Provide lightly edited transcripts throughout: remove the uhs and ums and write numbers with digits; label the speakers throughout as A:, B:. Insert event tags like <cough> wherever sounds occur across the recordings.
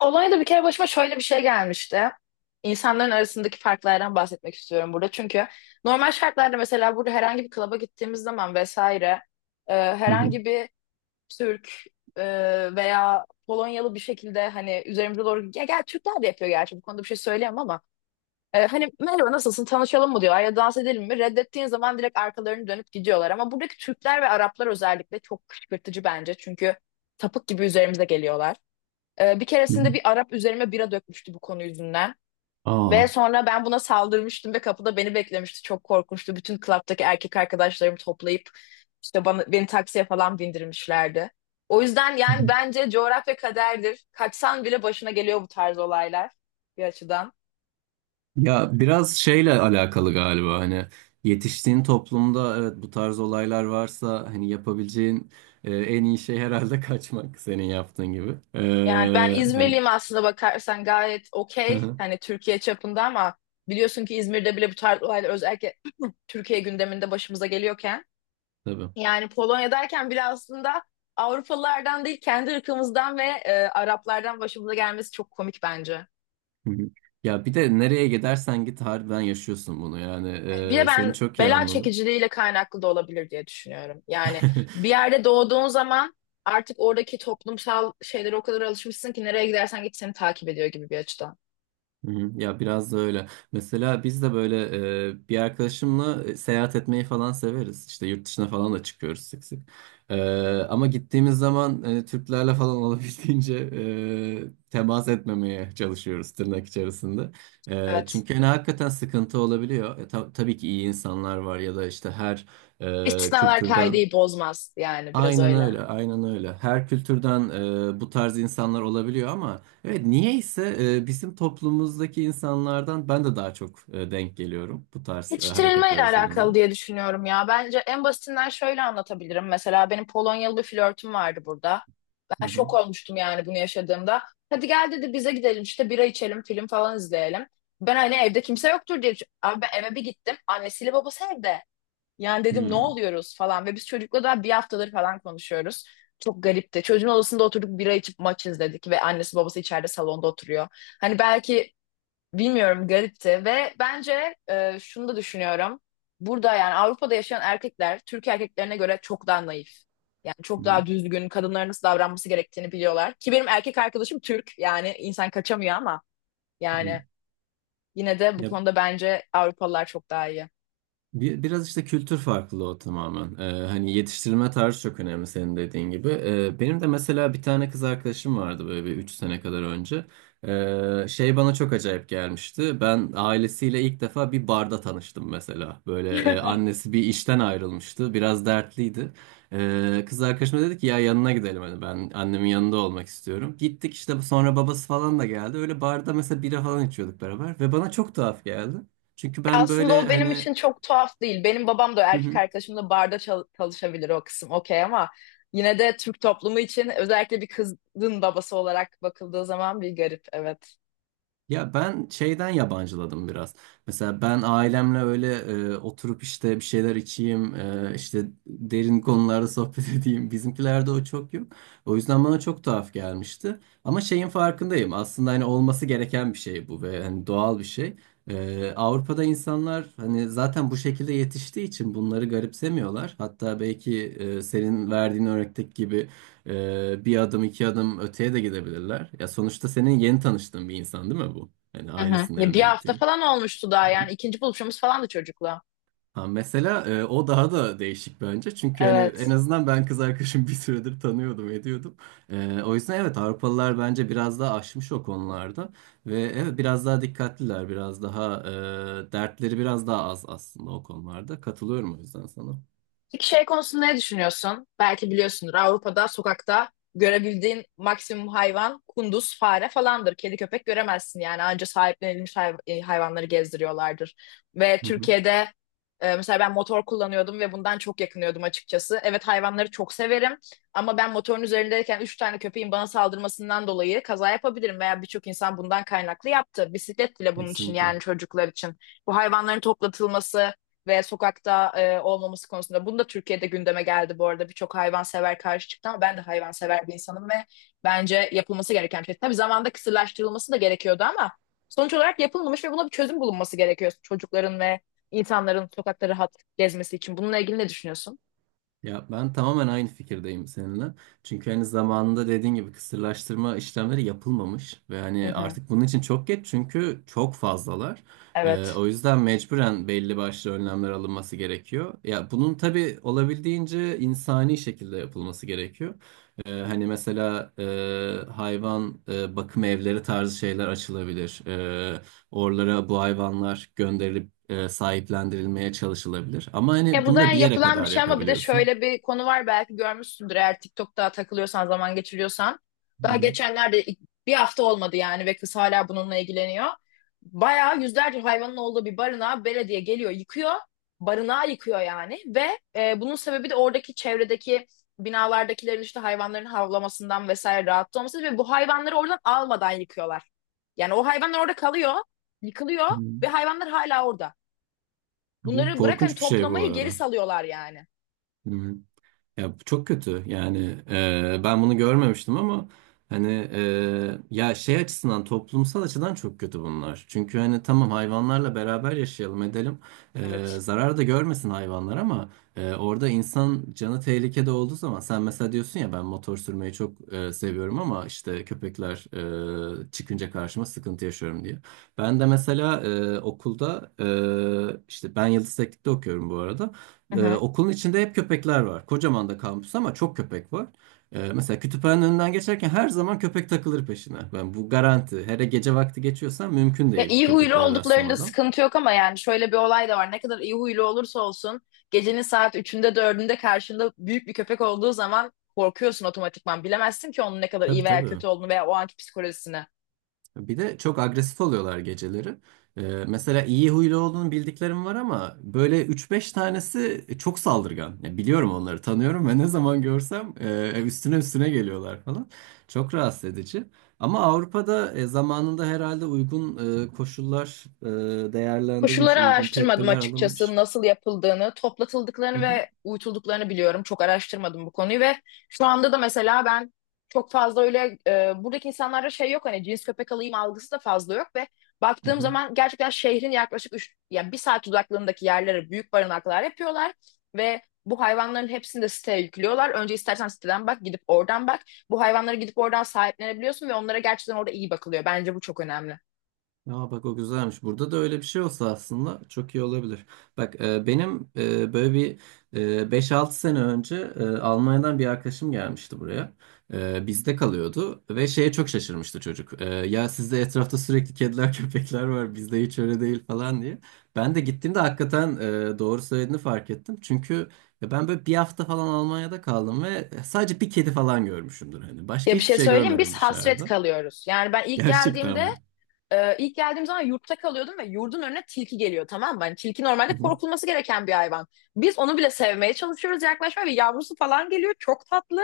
A: Olayda bir kere başıma şöyle bir şey gelmişti. İnsanların arasındaki farklardan bahsetmek istiyorum burada. Çünkü normal şartlarda mesela burada herhangi bir klaba gittiğimiz zaman vesaire
B: Hı hı,
A: herhangi bir Türk e, veya Polonyalı bir şekilde hani üzerimize doğru ya gel Türkler de yapıyor gerçi bu konuda bir şey söyleyemem ama hani merhaba nasılsın tanışalım mı diyorlar ya dans edelim mi reddettiğin zaman direkt arkalarını dönüp gidiyorlar ama buradaki Türkler ve Araplar özellikle çok kışkırtıcı bence çünkü tapık gibi üzerimize geliyorlar. Bir
B: hı hı.
A: keresinde bir Arap üzerime bira dökmüştü bu konu yüzünden.
B: Aa.
A: Ve sonra ben buna saldırmıştım ve kapıda beni beklemişti. Çok korkunçtu. Bütün klaptaki erkek arkadaşlarımı toplayıp işte beni taksiye falan bindirmişlerdi. O yüzden
B: Hı
A: yani
B: hı.
A: bence coğrafya kaderdir. Kaçsan bile başına geliyor bu tarz olaylar bir açıdan.
B: Ya biraz şeyle alakalı galiba hani yetiştiğin toplumda evet bu tarz olaylar varsa hani yapabileceğin en iyi şey herhalde <laughs> kaçmak senin yaptığın gibi.
A: Yani ben
B: Hani
A: İzmirliyim aslında bakarsan gayet
B: <laughs> hı
A: okey.
B: hı,
A: Hani Türkiye çapında ama biliyorsun ki İzmir'de bile bu tarz olaylar özellikle <clears throat> Türkiye gündeminde başımıza geliyorken
B: tabii.
A: yani Polonya derken bile aslında Avrupalılardan değil kendi ırkımızdan ve Araplardan başımıza gelmesi çok komik bence.
B: Hı hı. Ya bir de nereye gidersen git harbiden yaşıyorsun bunu yani.
A: Bir de
B: Seni
A: ben
B: çok iyi
A: bela
B: anladım.
A: çekiciliğiyle kaynaklı da olabilir diye düşünüyorum. Yani bir
B: <laughs>
A: yerde doğduğun zaman artık oradaki toplumsal şeylere o kadar alışmışsın ki nereye gidersen git seni takip ediyor gibi bir açıdan.
B: Hı hı. Ya biraz da öyle. Mesela biz de böyle bir arkadaşımla seyahat etmeyi falan severiz. İşte yurt dışına falan da çıkıyoruz sık sık. E, ama gittiğimiz zaman Türklerle falan <laughs> olabildiğince temas etmemeye çalışıyoruz tırnak içerisinde. E,
A: Evet.
B: çünkü hani hakikaten sıkıntı olabiliyor. Tabii ki iyi insanlar var ya da işte her
A: İstisnalar
B: kültürden.
A: kaideyi bozmaz yani biraz
B: Aynen
A: öyle.
B: öyle, aynen öyle. Her kültürden bu tarz insanlar olabiliyor ama evet niyeyse bizim toplumumuzdaki insanlardan ben de daha çok denk geliyorum bu tarz hareketler
A: Yetiştirilmeyle
B: özelinde.
A: alakalı diye düşünüyorum ya. Bence en basitinden şöyle anlatabilirim. Mesela benim Polonyalı bir flörtüm vardı burada.
B: Hı
A: Ben
B: hı.
A: şok olmuştum yani bunu yaşadığımda. Hadi gel dedi bize gidelim işte bira içelim, film falan izleyelim. Ben hani evde kimse yoktur diye abi ben eve bir gittim. Annesiyle babası evde. Yani dedim ne
B: Hmm,
A: oluyoruz falan. Ve biz çocukla daha bir haftadır falan konuşuyoruz. Çok garipti. Çocuğun odasında oturduk bira içip maç izledik. Ve annesi babası içeride salonda oturuyor. Hani belki Bilmiyorum, garipti ve bence şunu da düşünüyorum. Burada yani Avrupa'da yaşayan erkekler Türk erkeklerine göre çok daha naif. Yani çok
B: hı
A: daha düzgün, kadınların nasıl davranması gerektiğini biliyorlar. Ki benim erkek arkadaşım Türk yani insan kaçamıyor ama
B: hı.
A: yani yine de bu
B: Ya
A: konuda bence Avrupalılar çok daha iyi.
B: Biraz işte kültür farklılığı o tamamen. Hani yetiştirilme tarzı çok önemli senin dediğin gibi. Benim de mesela bir tane kız arkadaşım vardı böyle bir 3 sene kadar önce. Şey bana çok acayip gelmişti. Ben ailesiyle ilk defa bir barda tanıştım mesela. Böyle annesi bir işten ayrılmıştı. Biraz dertliydi. Kız arkadaşım da dedi ki ya yanına gidelim hani ben annemin yanında olmak istiyorum. Gittik işte sonra babası falan da geldi. Öyle barda mesela bira falan içiyorduk beraber ve bana çok tuhaf geldi. Çünkü ben
A: Aslında
B: böyle
A: o benim
B: hani.
A: için çok tuhaf değil. Benim babam da erkek
B: <laughs>
A: arkadaşım da barda çalışabilir, o kısım okey ama yine de Türk toplumu için özellikle bir kızın babası olarak bakıldığı zaman bir garip, evet.
B: Ya ben şeyden yabancıladım biraz. Mesela ben ailemle öyle oturup işte bir şeyler içeyim, işte derin konularda sohbet <laughs> edeyim. Bizimkilerde o çok yok. O yüzden bana çok tuhaf gelmişti. Ama şeyin farkındayım. Aslında hani olması gereken bir şey bu ve hani doğal bir şey. Avrupa'da insanlar hani zaten bu şekilde yetiştiği için bunları garipsemiyorlar. Hatta belki senin verdiğin örnekteki gibi bir adım iki adım öteye de gidebilirler. Ya sonuçta senin yeni tanıştığın bir insan değil mi bu? Yani
A: Hı hı.
B: ailesinin
A: Ya bir
B: evine
A: hafta
B: gittiğin.
A: falan olmuştu daha
B: Hı.
A: yani ikinci buluşumuz falan da çocukla.
B: Ha, mesela o daha da değişik bence. Çünkü hani en
A: Evet.
B: azından ben kız arkadaşımı <laughs> bir süredir tanıyordum, ediyordum. O yüzden evet Avrupalılar bence biraz daha aşmış o konularda. Ve evet biraz daha dikkatliler, biraz daha dertleri biraz daha az aslında o konularda. Katılıyorum o yüzden sana.
A: Peki şey konusunda ne düşünüyorsun? Belki biliyorsundur, Avrupa'da sokakta görebildiğin maksimum hayvan kunduz, fare falandır. Kedi köpek göremezsin yani, anca sahiplenilmiş hayvanları gezdiriyorlardır. Ve
B: Hı hı.
A: Türkiye'de mesela ben motor kullanıyordum ve bundan çok yakınıyordum açıkçası. Evet hayvanları çok severim ama ben motorun üzerindeyken üç tane köpeğin bana saldırmasından dolayı kaza yapabilirim veya birçok insan bundan kaynaklı yaptı. Bisiklet bile bunun için,
B: Kesinlikle.
A: yani çocuklar için. Bu hayvanların toplatılması ve sokakta olmaması konusunda. Bunu da Türkiye'de gündeme geldi bu arada. Birçok hayvansever karşı çıktı ama ben de hayvansever bir insanım ve bence yapılması gereken bir şey. Tabii zamanda kısırlaştırılması da gerekiyordu ama sonuç olarak yapılmamış ve buna bir çözüm bulunması gerekiyor çocukların ve insanların sokakta rahat gezmesi için. Bununla ilgili ne düşünüyorsun?
B: Ya ben tamamen aynı fikirdeyim seninle. Çünkü hani zamanında dediğin gibi kısırlaştırma işlemleri yapılmamış ve
A: Hı
B: hani
A: hı.
B: artık bunun için çok geç çünkü çok fazlalar. Ee,
A: Evet.
B: o yüzden mecburen belli başlı önlemler alınması gerekiyor. Ya bunun tabii olabildiğince insani şekilde yapılması gerekiyor. Hani mesela hayvan bakım evleri tarzı şeyler açılabilir. Oralara bu hayvanlar gönderilip sahiplendirilmeye çalışılabilir. Ama hani
A: Bu
B: bunu
A: da
B: da bir
A: yani
B: yere
A: yapılan bir
B: kadar
A: şey ama bir de
B: yapabiliyorsun.
A: şöyle bir konu var, belki görmüşsündür eğer TikTok'ta takılıyorsan, zaman geçiriyorsan.
B: Hı
A: Daha
B: hı.
A: geçenlerde bir hafta olmadı yani ve kız hala bununla ilgileniyor. Bayağı yüzlerce hayvanın olduğu bir barınağa belediye geliyor, yıkıyor. Barınağı yıkıyor yani ve bunun sebebi de oradaki çevredeki binalardakilerin işte hayvanların havlamasından vesaire rahatsız olması ve bu hayvanları oradan almadan yıkıyorlar. Yani o hayvanlar orada kalıyor, yıkılıyor
B: Hı hı.
A: ve hayvanlar hala orada.
B: Bu
A: Bunları bırakın
B: korkunç bir şey bu
A: toplamayı, geri
B: arada.
A: salıyorlar yani.
B: Hı. Ya bu çok kötü yani ben bunu görmemiştim ama hani ya şey açısından toplumsal açıdan çok kötü bunlar. Çünkü hani tamam hayvanlarla beraber yaşayalım edelim,
A: Evet.
B: zarar da görmesin hayvanlar ama orada insan canı tehlikede olduğu zaman sen mesela diyorsun ya ben motor sürmeyi çok seviyorum ama işte köpekler çıkınca karşıma sıkıntı yaşıyorum diye. Ben de mesela okulda işte ben Yıldız Teknik'te okuyorum bu arada.
A: Hı
B: Ee,
A: hı.
B: okulun içinde hep köpekler var. Kocaman da kampüs ama çok köpek var. Mesela kütüphanenin önünden geçerken her zaman köpek takılır peşine. Ben bu garanti. Hele gece vakti geçiyorsan mümkün
A: Ya
B: değil
A: iyi huylu
B: köpeklere
A: olduklarında
B: rastlamadan.
A: sıkıntı yok ama yani şöyle bir olay da var. Ne kadar iyi huylu olursa olsun gecenin saat üçünde dördünde karşında büyük bir köpek olduğu zaman korkuyorsun otomatikman. Bilemezsin ki onun ne kadar iyi
B: Tabii
A: veya
B: tabii.
A: kötü olduğunu veya o anki psikolojisini.
B: Bir de çok agresif oluyorlar geceleri. Ee, mesela iyi huylu olduğunu bildiklerim var ama böyle üç beş tanesi çok saldırgan. Ya biliyorum onları, tanıyorum <laughs> ve ne zaman görsem üstüne üstüne geliyorlar falan. Çok rahatsız edici. Ama Avrupa'da zamanında herhalde uygun koşullar değerlendirilmiş,
A: Koşulları
B: uygun
A: araştırmadım
B: tedbirler
A: açıkçası,
B: alınmış.
A: nasıl yapıldığını,
B: Hı
A: toplatıldıklarını
B: hı.
A: ve uyutulduklarını biliyorum. Çok araştırmadım bu konuyu ve şu anda da mesela ben çok fazla öyle buradaki insanlarda şey yok, hani cins köpek alayım algısı da fazla yok ve
B: Hı
A: baktığım
B: hı.
A: zaman gerçekten şehrin yaklaşık üç, yani bir saat uzaklığındaki yerlere büyük barınaklar yapıyorlar ve bu hayvanların hepsini de siteye yüklüyorlar. Önce istersen siteden bak, gidip oradan bak. Bu hayvanları gidip oradan sahiplenebiliyorsun ve onlara gerçekten orada iyi bakılıyor. Bence bu çok önemli.
B: Aa, bak o güzelmiş. Burada da öyle bir şey olsa aslında çok iyi olabilir. Bak benim böyle bir 5-6 sene önce Almanya'dan bir arkadaşım gelmişti buraya. Bizde kalıyordu ve şeye çok şaşırmıştı çocuk. Ya sizde etrafta sürekli kediler <laughs> köpekler var bizde hiç öyle değil falan diye. Ben de gittiğimde hakikaten doğru söylediğini fark ettim. Çünkü ya ben böyle bir hafta falan Almanya'da kaldım ve sadece bir kedi falan görmüşümdür. Hani başka
A: Ya bir
B: hiçbir
A: şey
B: şey
A: söyleyeyim, biz
B: görmedim
A: hasret
B: dışarıda.
A: kalıyoruz. Yani ben
B: <laughs>
A: ilk
B: Gerçekten
A: geldiğimde,
B: mi?
A: e, ilk geldiğim zaman yurtta kalıyordum ve yurdun önüne tilki geliyor, tamam mı? Hani tilki normalde
B: Hı hı.
A: korkulması gereken bir hayvan. Biz onu bile sevmeye çalışıyoruz, yaklaşmaya ve yavrusu falan geliyor, çok tatlı.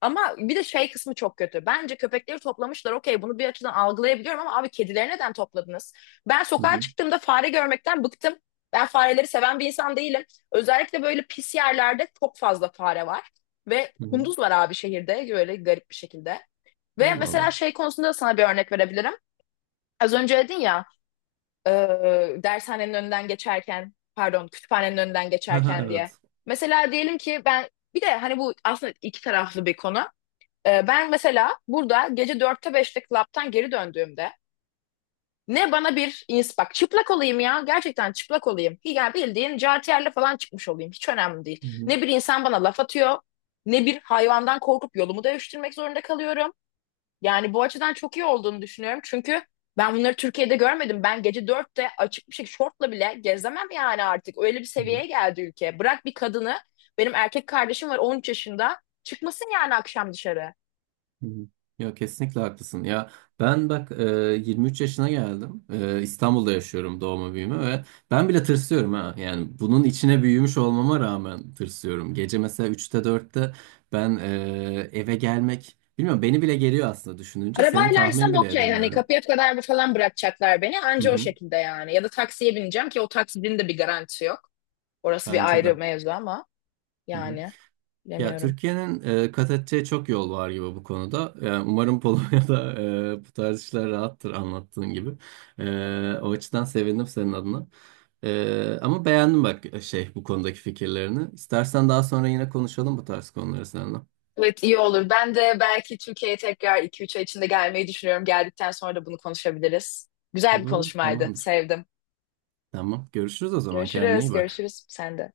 A: Ama bir de şey kısmı çok kötü. Bence köpekleri toplamışlar, okey, bunu bir açıdan algılayabiliyorum ama abi kedileri neden topladınız? Ben
B: Hı
A: sokağa
B: hı.
A: çıktığımda fare görmekten bıktım. Ben fareleri seven bir insan değilim. Özellikle böyle pis yerlerde çok fazla fare var. Ve
B: Hı hı.
A: kunduz var abi şehirde böyle garip bir şekilde. Ve
B: Allah
A: mesela
B: Allah.
A: şey
B: <laughs>
A: konusunda da sana bir örnek verebilirim. Az önce dedin ya e, dershanenin önünden geçerken, pardon, kütüphanenin önünden
B: Ha, ha,
A: geçerken diye.
B: evet.
A: Mesela diyelim ki ben bir de hani bu aslında iki taraflı bir konu. E, ben mesela burada gece dörtte beşte klaptan geri döndüğümde ne bana bir bak çıplak olayım ya, gerçekten çıplak olayım. Yani bildiğin jartiyerle falan çıkmış olayım, hiç önemli değil.
B: Hı hı,
A: Ne bir insan bana laf atıyor ne bir hayvandan korkup yolumu değiştirmek zorunda kalıyorum. Yani bu açıdan çok iyi olduğunu düşünüyorum. Çünkü ben bunları Türkiye'de görmedim. Ben gece dörtte açık bir şey, şortla bile gezemem yani artık. Öyle bir
B: hı hı,
A: seviyeye geldi ülke. Bırak bir kadını, benim erkek kardeşim var, 13 yaşında. Çıkmasın yani akşam dışarı.
B: hı hı. Ya kesinlikle haklısın. Ya ben bak 23 yaşına geldim. İstanbul'da yaşıyorum doğma büyüme ve ben bile tırsıyorum ha. Yani bunun içine büyümüş olmama rağmen tırsıyorum. Gece mesela üçte dörtte ben eve gelmek bilmiyorum beni bile geriyor aslında düşününce. Senin tahmin
A: Arabaylaysam
B: bile
A: okey, hani
B: edemiyorum.
A: kapıya kadar falan bırakacaklar beni,
B: Hı
A: anca o
B: hı.
A: şekilde yani. Ya da taksiye bineceğim ki o taksinin de bir garantisi yok. Orası bir
B: Bence
A: ayrı
B: de.
A: mevzu ama
B: Hı hı.
A: yani
B: Ya
A: bilemiyorum.
B: Türkiye'nin kat edeceği çok yol var gibi bu konuda. Yani umarım Polonya'da <laughs> bu tarz işler rahattır anlattığın gibi. O açıdan sevindim senin adına. Ama beğendim bak şey bu konudaki fikirlerini. İstersen daha sonra yine konuşalım bu tarz konuları seninle.
A: Evet, iyi olur. Ben de belki Türkiye'ye tekrar 2-3 ay içinde gelmeyi düşünüyorum. Geldikten sonra da bunu konuşabiliriz. Güzel bir
B: Olur olur
A: konuşmaydı,
B: tamamdır.
A: sevdim.
B: Tamam görüşürüz o zaman kendine
A: Görüşürüz,
B: iyi bak.
A: görüşürüz. Sen de.